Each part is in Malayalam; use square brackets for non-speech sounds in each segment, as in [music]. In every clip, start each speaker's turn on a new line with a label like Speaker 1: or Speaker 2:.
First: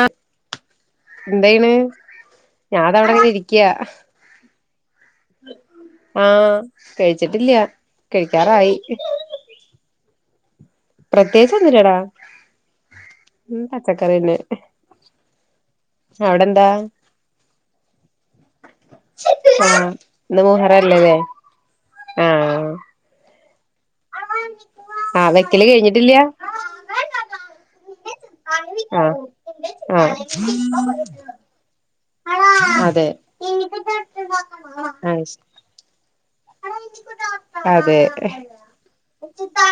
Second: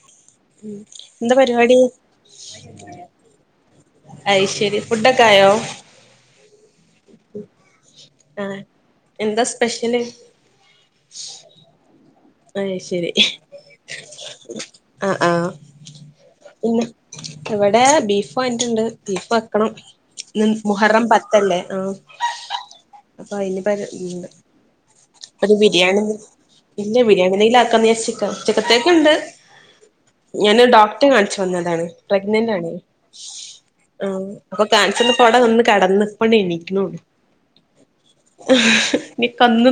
Speaker 1: ആ
Speaker 2: എന്താ
Speaker 1: എന്തേയ്‌ണ്
Speaker 2: പരിപാടി
Speaker 1: ഞാൻത ഇവിടെ ഇരിക്ക്യാ.
Speaker 2: അയ് ശരി ഫുഡൊക്കെ ആയോ
Speaker 1: ആ കഴിച്ചിട്ടില്ല
Speaker 2: ആഹ്
Speaker 1: കഴിക്ക്യാറായി.
Speaker 2: എന്താ സ്പെഷ്യല്
Speaker 1: പ്രത്യേകിചൊന്നുല്ലടാ.
Speaker 2: അഹ് ശെരി ആ ആ
Speaker 1: അവിടെന്താ?
Speaker 2: ഇവിടെ ബീഫ് വാങ്ങിട്ടുണ്ട് ബീഫ് വെക്കണം
Speaker 1: ആഹ്
Speaker 2: ഇന്ന് മുഹറം പത്തല്ലേ? ആ
Speaker 1: ആ
Speaker 2: ഇപ്പയ്ന് ബല് ണ്ട്
Speaker 1: ആഹ് വെക്കല് കഴിഞ്ഞിട്ടില്ല
Speaker 2: ഇന്നെ ബിരിയാണി നയില ആക്കാ ഞാ ചിക്കൻ ചിക്കത്തേക്ക ഉണ്ട്
Speaker 1: ആഹ് ആഹ്
Speaker 2: ഞൻ ഡോക്ടറെ കാണിച്ചു വന്നതാണ് പ്രഗ്നന്റ് ആണ്
Speaker 1: അതെ
Speaker 2: അ കാണുഅന്ന
Speaker 1: ആഹ്
Speaker 2: പട
Speaker 1: ശ
Speaker 2: കടന്ന
Speaker 1: അതെ
Speaker 2: കന്ന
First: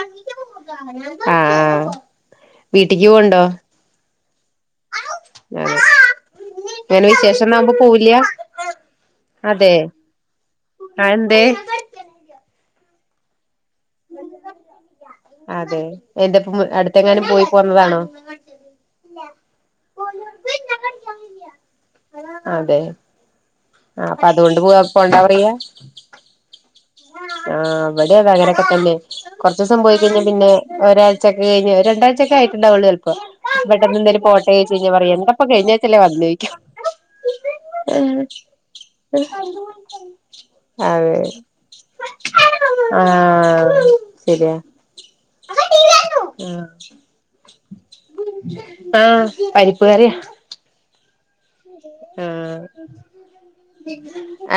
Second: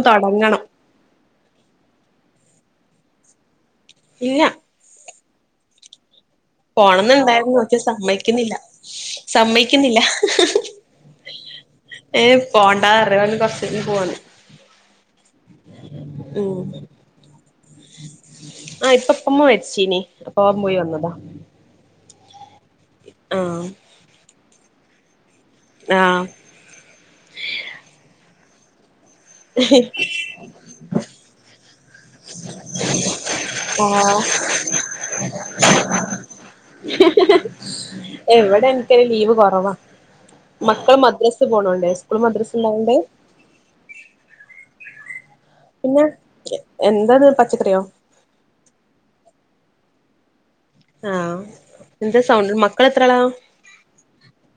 Speaker 1: ആഹ വീട്ടിക്ക് പോണ്ടോ
Speaker 2: ഇല്ലാ
Speaker 1: [unintelligible] അങ്ങനെ വിശേഷംന്നാവുമ്പോ പോവില്ല
Speaker 2: പോണംന്നുണ്ടായിരുന്നുച്ചസമ്മയികന്നില്ല
Speaker 1: അതെ
Speaker 2: സമ്മയിക്കുന്നില്ല
Speaker 1: ആ എന്തേ
Speaker 2: പോണ്ടാ അറ
Speaker 1: അതെ എന്റെപ്പ അടുത്തെങ്ങാനും പോയി പോന്നതാണോ
Speaker 2: ആഹ ഇപ്പപ്പമ്മ മരിച്ചീനി അപ്പോൻ പോയി വന്നതാ
Speaker 1: അതെ
Speaker 2: ആഹ്
Speaker 1: ആ പ്പഅതൊണ്ട് പോ പോണ്ടാ പറിയ
Speaker 2: ആ
Speaker 1: ആഹ ഇവടെ അങ്ങനൊക്കെ തന്നെ കുറച്ച ദിവസം പോയി കഴിഞ്ഞാൽ പിന്നെ ഒരാഴ്ചൊക്കെ കഴിഞ്ഞഞ് രണ്ടഴ്ച ഒക്കെ ആയിട്ടുണ്ടാവുള്ളൂ ചെലപ്പോെ
Speaker 2: ആഹ്
Speaker 1: പോട്ടേച് പറയ എന്തപ്പ കഴിഞ്ഞാഴ്ച വന്നേചോ
Speaker 2: എവിടെ ഇൻക്കൊര് ലീവ് കൊറവാ. മക്കൾ
Speaker 1: അതെ
Speaker 2: മദ്രസ് പോണണ്ട് സ്കൂൾ മദ്രസ് ഇണ്ടാവണ്ട്
Speaker 1: ആ
Speaker 2: എന്താത് പച്ചക്കറിയോ
Speaker 1: ആഹ പരിപ്പ് കറിയാ
Speaker 2: ആഹ് എന്താ
Speaker 1: ആ
Speaker 2: സൗണ്ട് മക്കള് എത്ര ആളാ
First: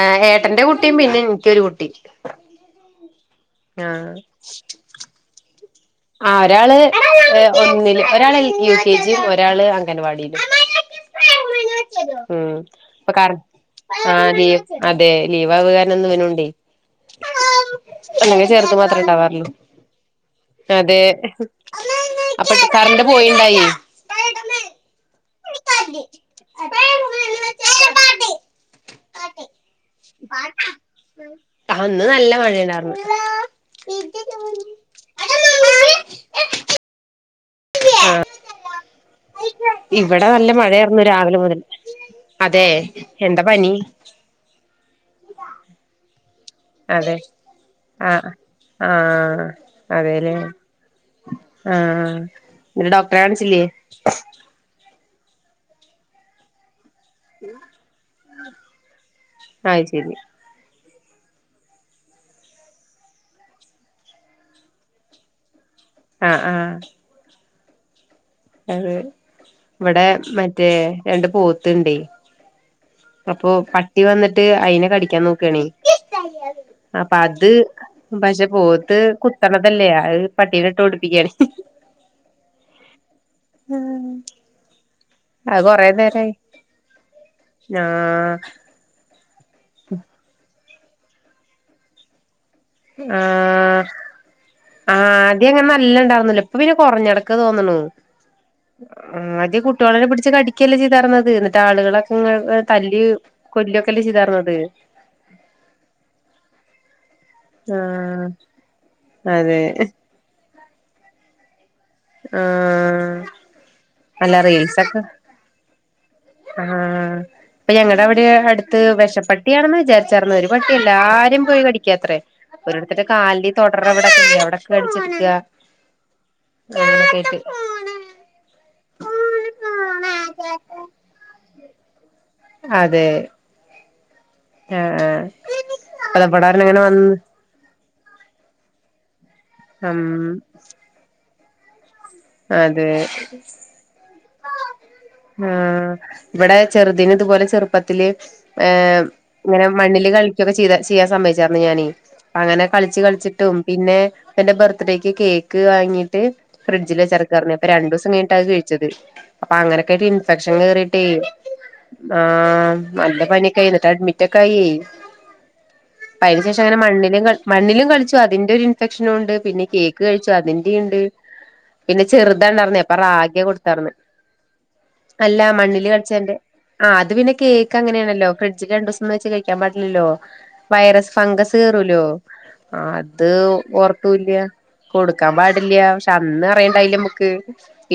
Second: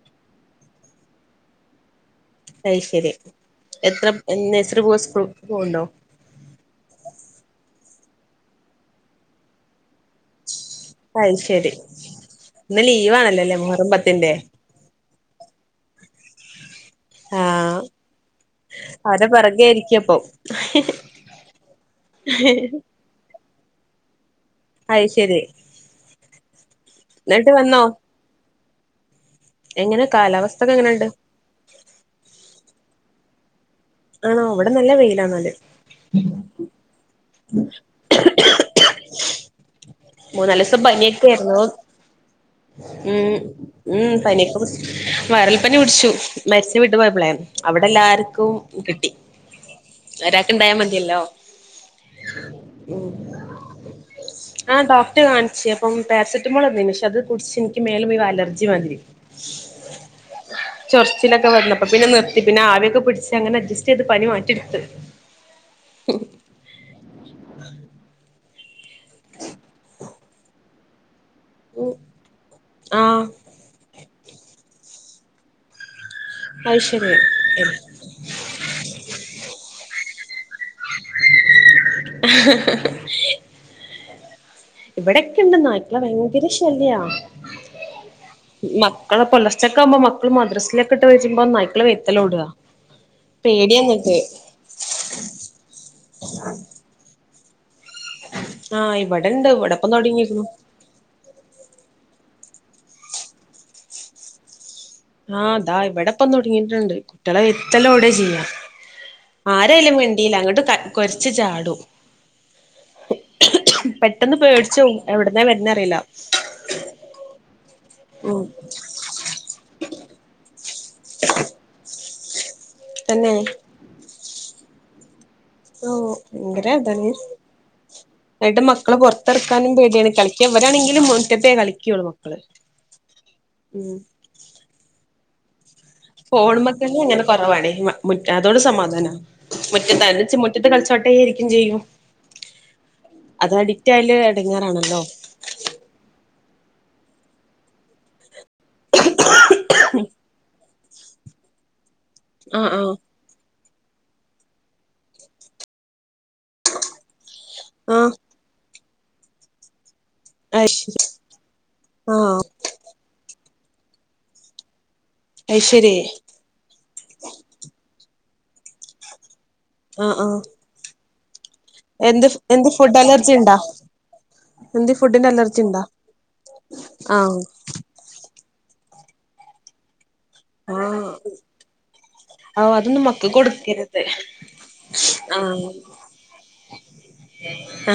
Speaker 1: ആ ഏട എന്റെ കുട്ടിയും പിന്നെ എനിക്കൊരു കുട്ടി
Speaker 2: അയ് ശരി എത്ര നെസ്രി പോ സ്കൂല്ക്പോണ്ടോ
Speaker 1: ആ ഒരാള് ഒന്നില് ഒരാള് ൽകെ ജിയും ഒരാള് അംഗൻവാടിയിലും
Speaker 2: അയ് ശരി
Speaker 1: ഉം
Speaker 2: ഇന്ന്
Speaker 1: ഇപ്പൊ കാരണം
Speaker 2: ലീവാണല്ലോല്ലേ മുഹറം
Speaker 1: ആ
Speaker 2: പത്തിന്റെ
Speaker 1: അതെ ലീവവുകാരനം ഇന്ന് ഇവനുണ്ടേ
Speaker 2: ആഹ്
Speaker 1: അല്ലങ്കെ ചെറ്ത്
Speaker 2: അവരെ
Speaker 1: മാത്രണ്ടാവാറുളളൂ
Speaker 2: പിറകെ ഇരിക്കപ്പൊ
Speaker 1: അതെ അപ്പൊ കറണ്ട് പോയിണ്ടായി
Speaker 2: അത് ശരി എന്നിട്ട് വന്നോ
Speaker 1: [inaudible]
Speaker 2: എങ്ങനെ കാലാവസ്ഥക്കെ എങ്ങനെണ്ട്
Speaker 1: ഇന്ന് നല്ല മഴണ്ടായിരുന്നു
Speaker 2: ആണോ അവിടെ നല്ല വെയിലാന്നല്
Speaker 1: ഇവിടെ നല്ല
Speaker 2: മൂന്നല് ദിവസം
Speaker 1: മഴയായിരുന്നു രാവിലെ മുതൽ
Speaker 2: പനിയൊക്കൊയിരുന്നു
Speaker 1: അതെ
Speaker 2: ഉം
Speaker 1: എന്താ പനി
Speaker 2: ഉ പനിഒക്കെ വൈറൽപ്പനി പിടിച്ചു മരിച്ച വീട്ടു പോയ്പളെ അവിടെ എല്ലാവർക്കും
Speaker 1: ആഹ അതേലേ
Speaker 2: മതിയല്ലോ
Speaker 1: ആഹ ന്നിട്ട് ഡോക്ടറെ കാണിച്ചില്ലേ
Speaker 2: ഡോക്ർ കാണിച്ച് അപ്പം പാരസെറ്റമോൾ തന്നയെനി അത് കുടിച്ച് എനിക്ക് മേലുമേൽ അലർജി വന്നി
Speaker 1: അത് ശരി
Speaker 2: ചൊറച്ചിലൊക്കെ വന്നപ്പോ പിന്നെ നിർത്തി പിന്നെ ആവിയൊക്കെ പിടിച്ച് അങ്ങനെ അഡ്ജസ്റ്റ് ചെയ്ത് പനി മാറ്റിെടുത്ത്
Speaker 1: ആആ അത് ഇവിടെ മറ്റേ രണ്ട് പോത്തുണ്ടേ
Speaker 2: ആ
Speaker 1: അപ്പൊ പട്ടി വന്നിട്ട് അയിനെ കടിക്കാൻ നോക്കുകാണെ
Speaker 2: അത്
Speaker 1: അപ്പൊ അത്
Speaker 2: ശരി
Speaker 1: പക്ഷെ പോത്ത് കുത്തണതല്ലേ അത് പട്ടിനെ ട്ടോടുപ്പിക്കാണ്
Speaker 2: ഇവിടെക്കെ ഇണ്ട്
Speaker 1: അത് കൊറേ
Speaker 2: നായ്ക്കള
Speaker 1: നേരായി
Speaker 2: ഭയങ്കര ശല്യ
Speaker 1: ആഹ്
Speaker 2: മക്കളെ പോല ഉച്ചക്കെകുമ്പോ മക്കൾ മദ്രസിലൊക്ക വിട്ട് വരുമ്പോ നല്ല വേഗത്തിലൊടുക
Speaker 1: ആഹ ആദ്യം അങ്ങനെ നല്ലണ്ടായിരുന്നല്ല ഇപ്പൊ പിന്നെ കുറഞ്ഞിടക്ക ക്ക് തോന്നണ
Speaker 2: ആഹ്
Speaker 1: ആ
Speaker 2: ഇവിടെണ്ട്
Speaker 1: ആദ്യ
Speaker 2: ഇവിടെപ്പം
Speaker 1: കുട്ടികളെ പിടിച്ച്
Speaker 2: തുടങ്ങിയിരുന്നു
Speaker 1: കടിക്കല്ലേ ചെയ്തർന്നത് എന്നിട്ട് ആളുകളൊക്കെ തല്ലി കൊല്ലൊക്കെല്ലേ ചെയ്തർന്നത്
Speaker 2: ആഹ്താ ഇവിടെപ്പ തുടങ്ങിട്ടണ്ട് കുട്ടികള വിത്തലോടെ
Speaker 1: ആഹ്
Speaker 2: ചെയ്യാം
Speaker 1: അതെ
Speaker 2: ആരാലും വേണ്ടില്ല അങ്ങോട്ട് കൊരച്ച് ചാടും പെട്ടെന്ന്
Speaker 1: നല്ല റീൽസ്
Speaker 2: പേടിച്ച് പോവും
Speaker 1: ഒക്കെ
Speaker 2: എവിടന്നാ വരുന്നേ അറിയില്ല
Speaker 1: ആഹ ഇപ്പൊ ഞങ്ങളുടെ അവിടെ
Speaker 2: ഉം
Speaker 1: അടുത്ത് വിഷപ്പെട്ടിയാണെന്ന് വിചാരി ചർ ഒരു പട്ടി ഉണ്ട് എല്ലാരും പോയി കടിക്കാത്രേ ഓരോരുത്തരുടെ
Speaker 2: തന്നെ
Speaker 1: കാലിൽ തൊടർ ഇവിടെ വടക്ക അടിച്ചിരിക്ക
Speaker 2: ഓ ഭയങ്കര അതാണ് എന്റെ മ മക്കളെ പുറത്തിറക്കാനും പേടിയാണ് കളിക്കാൻ വരാണെങ്കിലും മുറ്റത്തെ കളിക്കുകയുള്ളൂ ഉം
Speaker 1: ആ ആ
Speaker 2: ഫോൺ മക്കള്ളെ അങ്ങനെ കുറവാണ് അതോണ്ട് സമാധാനം
Speaker 1: ഉം
Speaker 2: മുറ്റത്ത മുറ്റത്ത് കളിച്ചോട്ടയിരിക്കും ചെയ്യൂ
Speaker 1: അതെ
Speaker 2: എടങ്ങാറാണല്ലോ
Speaker 1: ആ ഇവിടെ ചെറുതിന് ഇതുപോലെ ചെറുപ്പത്തില് ഹ് ഇങ്ങനെ മണ്ണില് കളിക്കൊക്കെ ചെയ്താ ചെയ്യാൻ സമ്മച്ചായിരുന്നു ഞാനീ അങ്ങനെ
Speaker 2: ആഹ്
Speaker 1: കളിച്ച് കളിച്ചിട്ടും പിന്നെ എന്റെ ബർത്ത്ഡേയ്ക്ക് കേക്ക് വാങ്ങിട്ട് ഫ്രിഡ്ജില് വെച്ച പറഞ്ഞപ്പ രണ്ട് ദിവസം
Speaker 2: ആഹ്
Speaker 1: കഴിട്ട അത് കഴിച്ചത് അപ്പൊ അങ്ങനെ എന്നിട്ട് ഇൻഫെക്ഷൻ
Speaker 2: ആഹ് അയ്ശരി
Speaker 1: കയറിയിട്ട്
Speaker 2: ആഹ്
Speaker 1: നല്ല പനി കഴിഞ്ഞിട്ട് അഡ്മിറ്റ് ഒക്കെ ആയി
Speaker 2: അയ്ശരി
Speaker 1: അതിന് ശേഷം അങ്ങനെ മണ്ണിലും കളി മണ്ണിലും കളിച്ചു ഇപ്പോ അതിന്റെ ഒരു ഇൻഫെക്ഷന് ഉണ്ട് പിന്നെ കേക്ക്
Speaker 2: ആഹ്
Speaker 1: കഴിച്ച്
Speaker 2: ആഹ്
Speaker 1: അതിന്റെയും ഉണ്ട് പിന്നെ
Speaker 2: എന്ത്
Speaker 1: ചെറുത
Speaker 2: എന്ത്
Speaker 1: ഉണ്ടർന്ന അപ്പൊ
Speaker 2: ഫുഡ് അലർജി
Speaker 1: റാഗിയ
Speaker 2: ഇണ്ടാ
Speaker 1: കൊടുത്തർന്ന്
Speaker 2: എന്ത് ഫുഡിന്റെ
Speaker 1: അല്ല
Speaker 2: അലർജി ഇണ്ടാ
Speaker 1: മണ്ണില് കളിച്ചന്റെ ആ അത് പിന്നെ
Speaker 2: ആഹ്
Speaker 1: കേക്ക് അങ്ങനെയാണല്ലോ ഫ്രിഡ്ജ രണ്ട് ദിവസം വെച്ച് കഴിക്കാൻ പറ്റില്ലല്ലോ
Speaker 2: ആഹ്
Speaker 1: വൈറസ് ഫംഗസ് കയറൂലോ
Speaker 2: ആഹ് അതൊന്നും
Speaker 1: അത്
Speaker 2: മക്കക്ക് കൊടുക്കരുത്
Speaker 1: ഓർക്കൂല കൊടുക്കാൻ
Speaker 2: ആഹ്
Speaker 1: പാടില്ല പക്ഷെ അന്ന് പിന്നെ ഉണ്ടായില്ല നമുക്ക്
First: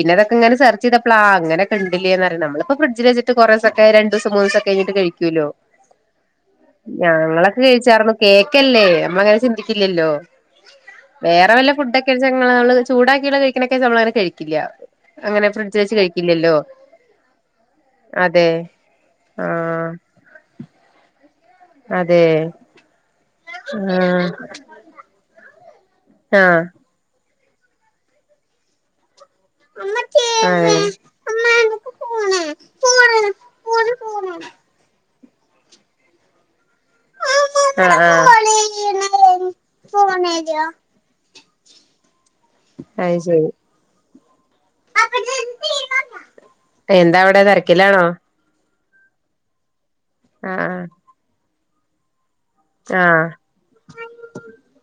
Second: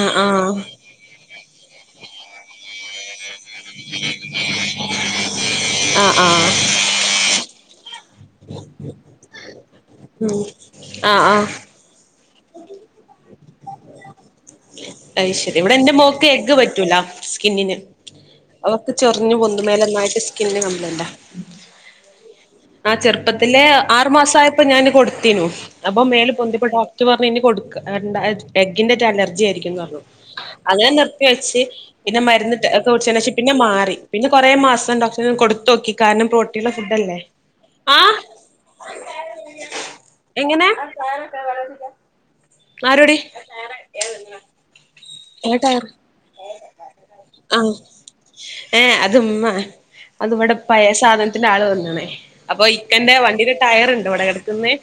Speaker 2: ആഹ്
Speaker 1: ഇങ്ങനെ
Speaker 2: ആഹ്
Speaker 1: സെർച്ച്‌ ചെയ്പ്പളാ ആ അങ്ങനൊക്കെണ്ടല്ലേ എന്നറിഞ്ഞത് നമ്മിപ്പ ഫ്രഡ്ജിൽ വച്ചിട്ട് കുറ ദിവസൊക്കെ രണ്ടു ദിവസം മൂന്ന് ദിവസൊക്കെ കഴിഞ്ഞിട്ട് കഴിക്കൂല്ലോ
Speaker 2: ആഹ് ആഹ്
Speaker 1: ഞങ്ങളൊക്കെ കഴിച്ചായിരുന്നു കേക്കല്ലേ നമ്മ അങ്ങനെ ചിന്തിക്കില്ലല്ലോ
Speaker 2: ഉം ആഹ് ആഹ്
Speaker 1: വേറെ വല്ല ഫുഡൊക്കെ നമ്മള് ചൂടാക്കിയുള്ള കഴിക്കിനൊക്കെ നമ്മളനെ കഴിക്കില്ല
Speaker 2: അത്
Speaker 1: അങ്ങനെ
Speaker 2: ശരി ഇവിടെ
Speaker 1: ഫ്രിഡ്ജ്
Speaker 2: എന്റെ
Speaker 1: വെച്ച്
Speaker 2: മോക്ക്
Speaker 1: കഴിക്കില്ലല്ലോ
Speaker 2: എഗ് പറ്റൂല സ്കിന്നിന്
Speaker 1: അതെ
Speaker 2: അവക്ക് ചൊറിഞ്ഞു
Speaker 1: ആഹ്
Speaker 2: ഒന്ന്മേലൊന്നായിട്ട് സ്കിന്ന് കംപ്ലൈന്റാ
Speaker 1: അതെ
Speaker 2: ആ ചെറുപ്പത്തിലെ
Speaker 1: ആഹ്
Speaker 2: ആറു മാസയപ്പോ ഞാന് കൊടുത്തനു അപ്പൊ മേൽ
Speaker 1: ആഹ്
Speaker 2: പൊന്തിപ്പൊ ഡോക്ടർ പറഞ്ഞ ഇനി കൊടുക്കണ്ട എഗ്ഗിന്റെയൊക്കെ അലർജിയന്ന്
Speaker 1: അതെ
Speaker 2: അങ്ങനെ നിർത്തി വെച്ച് പിന്നെ മരുന്ന് ഒക്കെ കുടിച്ചതിന് ശേഷം പിന്നെ മാറി പിന്നെ കുറെ മാസം ഡോ കൊടുത്തു നോക്കി കാരണം പ്രോട്ടീനുള്ള ഫുഡല്ലേ ആഹ് എങ്ങനെ ആരോടി
Speaker 1: അയ് ശരി
Speaker 2: [unintelligible] ഏട്ട
Speaker 1: എന്താ അവിടെ
Speaker 2: ആഹ്
Speaker 1: തെരക്കിലാണോ
Speaker 2: ഏഹ് അത് മ്മ അതിവ് ടെ
Speaker 1: ആഹ്
Speaker 2: പയേ സാധനത്തിന്റെ ആള് വന്ന്ണേ അപ്പൊ ഇക്കന്റെ
Speaker 1: ആഹ്
Speaker 2: വണ്ടിടെ ടയർണ്ട് ഇവിടെ കടക്ക് ന്നേ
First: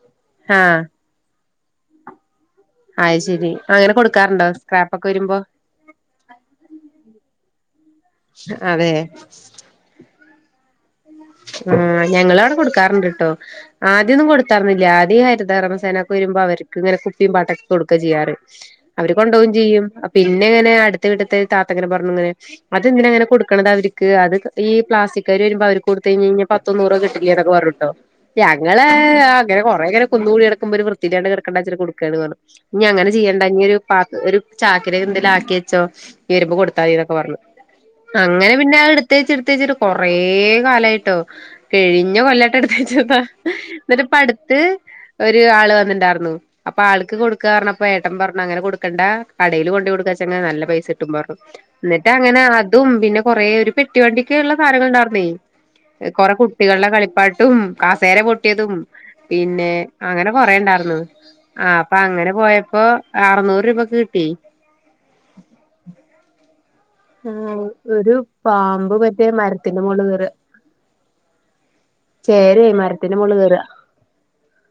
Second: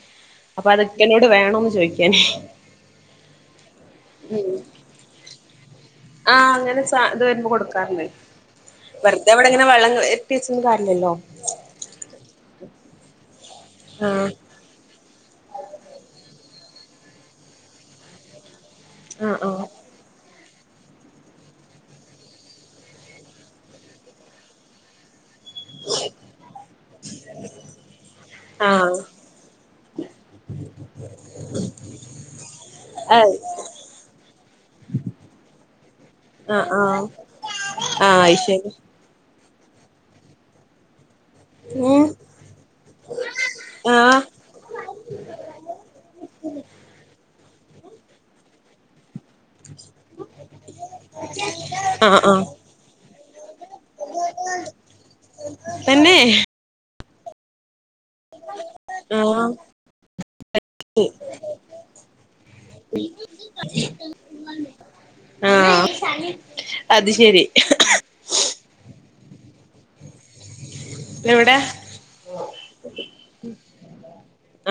Speaker 2: അപ്പൊ
Speaker 1: ആഹ്
Speaker 2: അത് ഇക്കനോട് വേണോ ന്ന് ചോയിക്കാന്
Speaker 1: അയ് ശരി അങ്ങനെ കൊടുക്കാറുണ്ടോ സ്ക്രാപ്പ് ഒക്കെ വരുമ്പോ?
Speaker 2: പറഞ്ഞ്
Speaker 1: അതെ
Speaker 2: വെറുതെ ഇവിടെ ഇങ്ങനെ വെള്ളം എട്ടി സത്തിന് കാര്യയലല്ലോ
Speaker 1: ആഹ് ഞങ്ങളവ്ടെ കൊടുക്കാറുണ്ട്ട്ടോ ആദ്യൊന്നും
Speaker 2: ആ
Speaker 1: കൊടുത്താറുന്നില്ല തടി ഹരിതകർമസേന ക്ക് വരുമ്പോ അവർക്ക് ഇങ്ങനെ കുപ്പി പാട്ടൊക്കെ കൊടുക്കാ ചെയ്യാറ് അവര്
Speaker 2: ആ ആ
Speaker 1: കൊണ്ടോവും ചെയ്യും അപ്പി പിന്നെ ഇങ്ങനെ അടുത്തവീട്ട് ത്തെ ഒരു താത്തങ്ങനെ പറഞ്ഞു ഇങ്ങനെ അതെന്തിനാ ഇങ്ങനെ കൊടുക്കണത അവരിക്ക് അത് ഈ പ്ലാസ്റ്റിക്കേര് വരുമ്പ കൊടുത്ത കഴിഞ് കഴിഞ്ഞ പത്തൊന്നൂറൊ കിട്ടില്ലേ എന്നൊക്കെപ റഞ്ഞുട്ടോ
Speaker 2: ആ
Speaker 1: ഞങ്ങള് അങ്ങനെ കൊറെ കുന്ന് കൂടി എടക്കുമ്പൊ രു വൃത്തില്ലാണ്ട് കടക്കണ്ടച്ച് ട്ട് കൊടുക്കാണ്ന്ന് പറഞ്ഞു ഇനി അങ്ങനെ
Speaker 2: ആ
Speaker 1: ചെയ്യേണ്ട ഒരു പ ഒരു ചാക്കി ല് എന്തേങ്കിലും ആക്കി വെച്ചോ ഇനിവെരുമ്പോ
Speaker 2: ആ
Speaker 1: കൊടുത്താതി ന്നൊക്കെ
Speaker 2: ആ
Speaker 1: പറഞ്ഞു
Speaker 2: ആ
Speaker 1: അങ്ങനെ
Speaker 2: അയ്ശരി
Speaker 1: പിന്നെ എടുത്തച്ച് ഇട്തച്ചിട്ട് കൊറേ കാലായിട്ടോ
Speaker 2: ഉം
Speaker 1: കെഴിഞ്ഞ കൊല്ലാട്ട എടുത്തച്ചതാ
Speaker 2: ആ
Speaker 1: ന്നിട്ട് പടുത്ത് ഒരു ആള് വന്നിണ്ടായിരുന്നു അപ്പൊ ആൾക്ക് കൊടുക്കാറ് ഞ്ഞപ്പോ ഏട്ടൻ പറഞ്ഞു അങ്ങനെ കൊടുക്കണ്ട കടേല് കൊണ്ട് കൊടുക്കാച്ചെങ്ങെ നല്ല പൈസ കിട്ടും പറഞ്ഞു
Speaker 2: ആ
Speaker 1: ഇന്നിട്ട്
Speaker 2: ആ
Speaker 1: അങ്ങനെ അതും പിന്നെ കൊറേ ഒരു പെട്ടിവണ്ടിക്ക് കുള്ള സാനങ്ങ ള് ണ്ടായിർന്നേ
Speaker 2: തന്നെ
Speaker 1: കൊറെ കുട്ടികള്ടെ കളിപ്പാട്ടും കാസേര പൊട്ടി യെതും
Speaker 2: ആ
Speaker 1: പിന്നെ അങ്ങനെ കൊറേ ഇണ്ടായിരുന്നു ആ അപ്പൊ അങ്ങനെ പോയപ്പോ ഇപ്പൊ അറനൂറ് രൂപക്ക് കിട്ടി
Speaker 2: ആഹ്
Speaker 1: ആ ഒരു പാമ്പ് മറ്റേ മരത്തിന്റെ മോള് കേറ
Speaker 2: എവിടെ
Speaker 1: ചേരെ യ്മരത്തിന്റെ മോള് കേറ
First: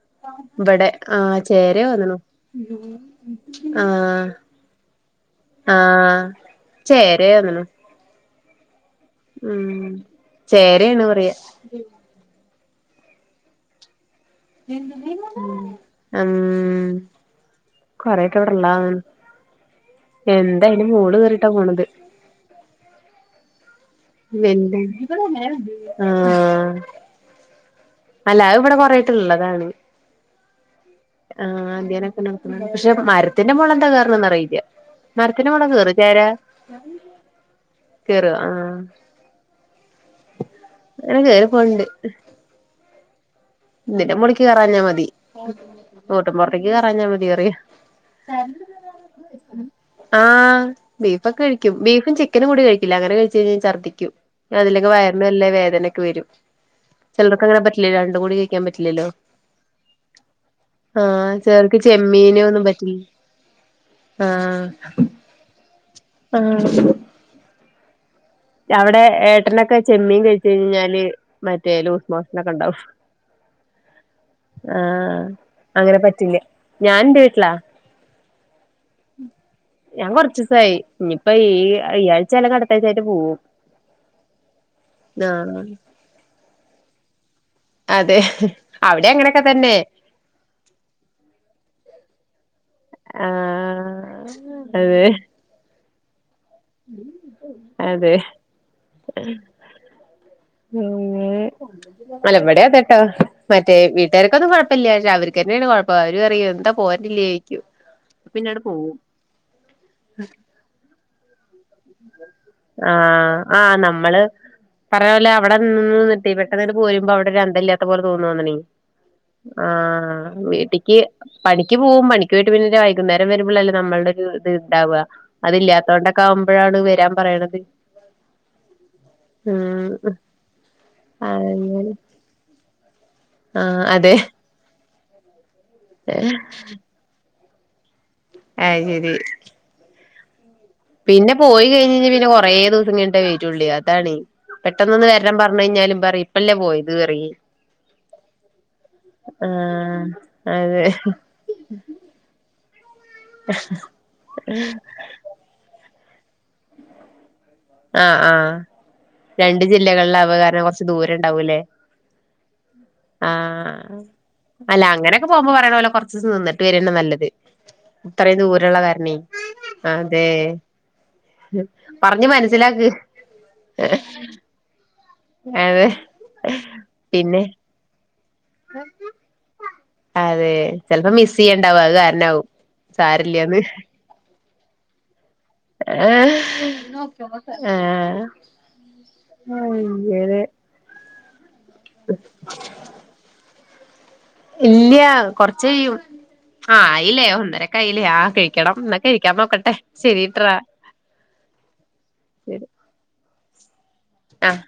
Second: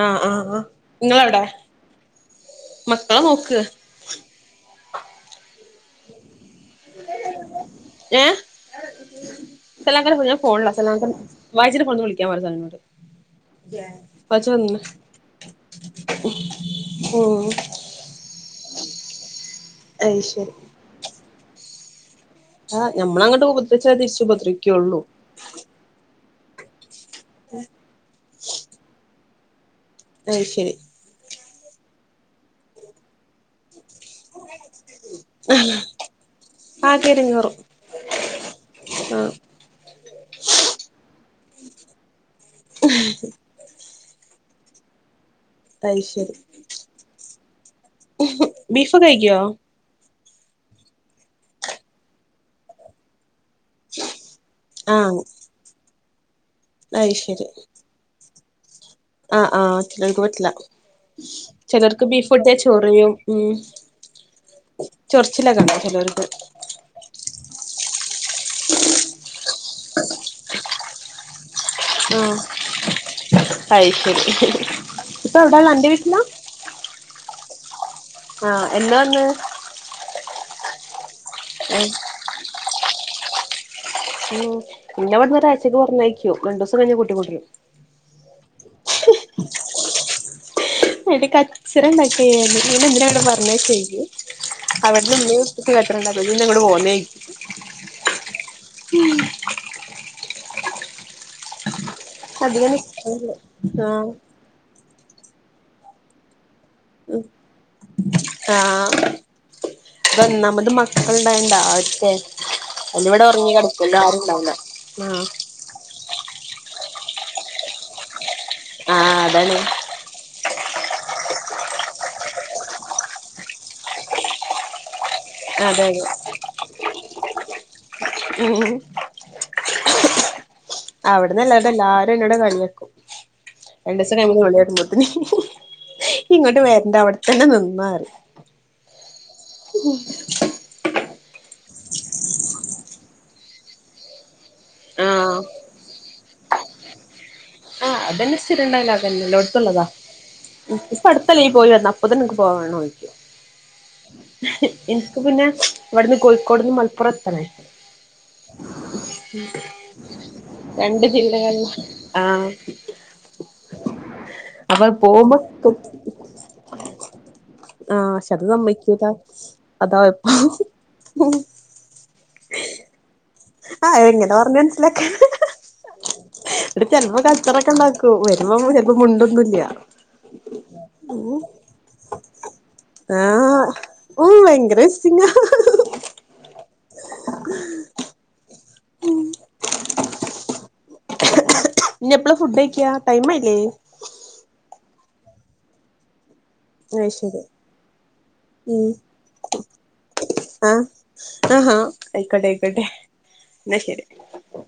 Speaker 2: ആഹ് ആഹ് ആഹ്
Speaker 1: ഇവിടെ ആ
Speaker 2: നിങ്ങളവിടെ
Speaker 1: ചേരേന്നു ണു
Speaker 2: മക്കളെ നോക്ക്
Speaker 1: ആഹ് ആഹ് ചെരെന്ന്ണു
Speaker 2: സലാങ്ക ഞാൻഫോണിലാ
Speaker 1: ചേരയാണ്
Speaker 2: സലാങ്ക
Speaker 1: പറയാ
Speaker 2: വായിജിന്റെ ഫോ ണിന്ന് വിളിക്കാൻ പറ സലാങ്കനോ ട് ജെ
Speaker 1: ഉം ആഹ്
Speaker 2: ഉം
Speaker 1: കൊറെക്കെ ഇവിടെള്ളാണ്
Speaker 2: അയ്
Speaker 1: എന്താഅയി ന് മോള് കേറിട്ടാ പോണത്
Speaker 2: ആ ഞമ്മള അങ്ങട്ട് ഉപ
Speaker 1: വെന്ത [unintelligible] ആഹ് അല്ല അഹ് വടെ കൊറേ തിന്നതാണ്
Speaker 2: ത് ശരി.
Speaker 1: ആഹ്, അധ്യാനൊക്കെ നോക് പക്ഷെ മരത്തിന്റെ മുള എന്താ കേറണംന്ന് റിയില്ല. മരത്തിന് മുകളിലൊക്കെ കെറോ ചേര.
Speaker 2: ആകെ എടങ്ങേറും
Speaker 1: കേറ, ആഹ്,
Speaker 2: ആഹ്
Speaker 1: നകേറി പോൽണ്ട്.
Speaker 2: [unintelligible]
Speaker 1: ഇതിന്റെ മോളിക്ക് കേറാഞ്ഞാ മതി. ഓട്ടുംമ്പുറത്ക്ക് കേറഞ്ഞാൽ മതി. യറിയ.
Speaker 2: ബീഫക്കെ കഴിക്കൊ?
Speaker 1: ആഹ്, ബീഫൊക്കെ കഴിക്കും. ബീഫും ചിക്കനും കൂടി കഴിക്കില്ല. അങ്ങനെ കഴിച്ച കഴിഞ്ഞാ ഛർദ്ദിക്കും. അതിലൊക്കെ
Speaker 2: ആഹ്
Speaker 1: വയറിന് വല്ല വേദനൊക്കെ വരും.
Speaker 2: അയ്
Speaker 1: ചിലർക്ക
Speaker 2: ശരി
Speaker 1: ങ്ങനെ പറ്റില്ല രണ്ടും കൂടി ക
Speaker 2: ആഹ്, ആഹ് ചിലർക്ക് പറ്റില്ല.
Speaker 1: ആഹ്
Speaker 2: ചിലർക്ക് ബീഫ്
Speaker 1: ചെമ്മീന്
Speaker 2: കൂട്ടിയ
Speaker 1: ഒന്നും പറ്റില്ല
Speaker 2: ചോറിയും. ഉം
Speaker 1: ആഹ്
Speaker 2: ചൊറിച്ചിലൊക്കണ്ടാ ചലോ.
Speaker 1: ആഹ് അവിടെ ഏട്ടനൊക്കെ ചെമ്മീൻ കഴിച്ച കഴിഞ്ഞാല്. മറ്റേ. ! ! ! ! !
Speaker 2: ആഹ് ! ! ! ! !
Speaker 1: ണ്ടാവും.
Speaker 2: അയ് ശരി
Speaker 1: ആഹ്,
Speaker 2: ഇപ്പൊ എവിടാ ഉള്ളെ അന്റെ
Speaker 1: അങ്ങനെ
Speaker 2: വീട്ടിലാ
Speaker 1: പറ്റില്ല. ഞാന് ന്റെ വീട്ടിലാ...
Speaker 2: ആഹ്, എന്ന വന്ന്?
Speaker 1: സായി ഇനിയിപ്പ ഈ
Speaker 2: ഏഹ്
Speaker 1: ഈ ആഴ്ച അാലക്കെ അടുത്താഴ്ച ആായിട്ട് പോകവും
Speaker 2: ഉം പിന്നെവിടുന്ന് ഒ ഒരുരാച്ചയ്ക്ക് പറഞ്ഞഴക്കോ രണ്ട ദിവസം കഴിഞ്ഞ കൂട്ടിക്കൊണ്ടും
Speaker 1: അതെ അവിടെ അങ്ങനെയൊക്കെ തന്നെ
Speaker 2: അ് കച്ചരംണ്ടാക്കിയരുന്നു എ അവിടെ പറഞ്ഞ ചോയ്ക്കും
Speaker 1: ആഹ്
Speaker 2: അവിടെ
Speaker 1: അതെ
Speaker 2: ഉമ്മേം എല്ലാ
Speaker 1: അതെ ഉം അല
Speaker 2: അധികം
Speaker 1: ഇവിടെയതട്ടോ
Speaker 2: നിക്കാനില്ല
Speaker 1: മറ്റേ
Speaker 2: ആഹ്
Speaker 1: വീട്ടുകാർക്കൊന്നും കുഴപ്പില്ല ച അവർക്ക് ങ്ങനെയാണ് കുഴപ്പം അവും അറിയും എന്താ
Speaker 2: ഉം
Speaker 1: പോരില്ലെന്ന് ചോയിക്കും പിന്നടെ പോവും
Speaker 2: ആഹ് ണ്ടണ്ടാ അറ്റേ
Speaker 1: ആഹ് ആഹ് നമ്മള്
Speaker 2: ആഹ്
Speaker 1: പറയാലെ അവിടെ നിന്ന് നിട്ടി പെട്ട പോരുമ്പോ അവിടെ രന്തല്ലാത്ത പോലെ തോന്നുന്ണേ
Speaker 2: ആഹ് അതാണ്
Speaker 1: ആ വീട്ടിക്ക് പണിക്ക് പോവും പണിക്ക് പോയിട്ട് പിന്നെ വൈകുന്നേരം വരുമ്പോഴല്ലേ നമ്മളുടെ ഒരു ഇത് ഇണ്ടാവുക
Speaker 2: അതെ
Speaker 1: അതില്ലാത്ത
Speaker 2: അതെ
Speaker 1: കൊണ്ടൊക്കെ ആവുമ്പോഴാണ് വരാൻ പറയണത്
Speaker 2: ഉം
Speaker 1: ആഹ
Speaker 2: അവിടന്ന്ല്ലാടെ എല്ലാരും എന്നോട് കണിയെക്കും
Speaker 1: ആഹ്
Speaker 2: രണ്ട
Speaker 1: അതെ
Speaker 2: ദിവസം കഴളിയ ഇങ്ങോട്ട് വരണ്ട അവിടെ തന്നെ നിന്ന റിയും
Speaker 1: അഹ് ശരി
Speaker 2: ഓ [unintelligible]
Speaker 1: പിന്നെ പോയി കഴിഞ്ഞഞ് പിന്നെ കൊറേ ദിവസം കഴിഞ്ഞിട്ടേ വരോള്ളെ അതാണേ പെട്ടെന്നന്ന് വരാൻ
Speaker 2: ആഹ്
Speaker 1: പറഞ്ഞു കഴിഞ്ഞാലും പറയും ഇപ്പല്ലേ പോയി ഇത് റയി
Speaker 2: ആ അതന്നെ സ്ഥിര ണ്ടയ ലോഗല്ലേ ല്ലോടുത്തുള്ളള്ളതാ
Speaker 1: ആഹ് അതെ
Speaker 2: ഇപ്പ അടുത്തല്ലേ ഈ പോയി വന്ന അപ്പ തനിക്ക് പോവാണോന്നോയിക്കും എനിക്ക് പിന്നെ ഇവിടുന്ന് കോഴിക്കോട്ന്ന് മലപ്പുറം എത്തണേ
Speaker 1: ആഹ ആഹ രണ്ട് ജില്ലകളില അ അവകാരണം കൊറച്ച്
Speaker 2: രണ്ട്
Speaker 1: ദൂര ഇണ്ടാവല്ലേ
Speaker 2: ജില്ലകളില ആഹ്
Speaker 1: ആഹ് അല്ല അങ്ങനെയൊക്കെ പോകുമ്പോ പറയണ പോലെ കൊറച്ച ദിവസം നിന്നിട്ട് വരണ നല്ലത്
Speaker 2: ആഹ് പക്ഷെ
Speaker 1: ഇത്രയും
Speaker 2: അത്
Speaker 1: ദൂരള്ള
Speaker 2: സമ്മയ്ക്കൂല
Speaker 1: കാരണെ
Speaker 2: അതാ
Speaker 1: അതെ
Speaker 2: കുഴപ്പം
Speaker 1: പറ ഞ്ഞ് മനസ്സിലാക്
Speaker 2: ആഹ എങ്ങനെ പറഞ്ഞഞ് മനസിലാക്ക
Speaker 1: അതെ
Speaker 2: ഇടെ ചെിലപ്പോ
Speaker 1: പിന്നെ
Speaker 2: കച്ചറൊക്കെ ഉണ്ടാ വരുമ്പോ ചിലപ്പം മുണ്ടൊന്നുംല്ല
Speaker 1: അതെ ചെലപ്പോ മിസ് ചെയ്യണ്ടാവും അത് കാരണാവും സാരില്ല്യാന്ന്
Speaker 2: ആഹ ഓ വെങ്കരജസ്സ്ങ്ങ
Speaker 1: ആഹ ആഹ ആ അങ്ങനെ
Speaker 2: ഇനി എപ്പള ഫുഡ് കഴിക്കിയ ടൈം അയില്ലേ
Speaker 1: ഇല്ല കൊറച്ച ചെയ്യും
Speaker 2: അയ്
Speaker 1: ആയിലെ
Speaker 2: ശരി
Speaker 1: ഒന്നരക്കെയില്ലേ ആ കഴിക്കണം
Speaker 2: ഉം
Speaker 1: എന്നാ കഴിക്കാൻ നോക്കട്ടെ ശെരിട്ടറാ
Speaker 2: ആഹ ആയിക്കോട്ടെ യിക്കോട്ടെഎന്ന ശരി
Speaker 1: ആഹ്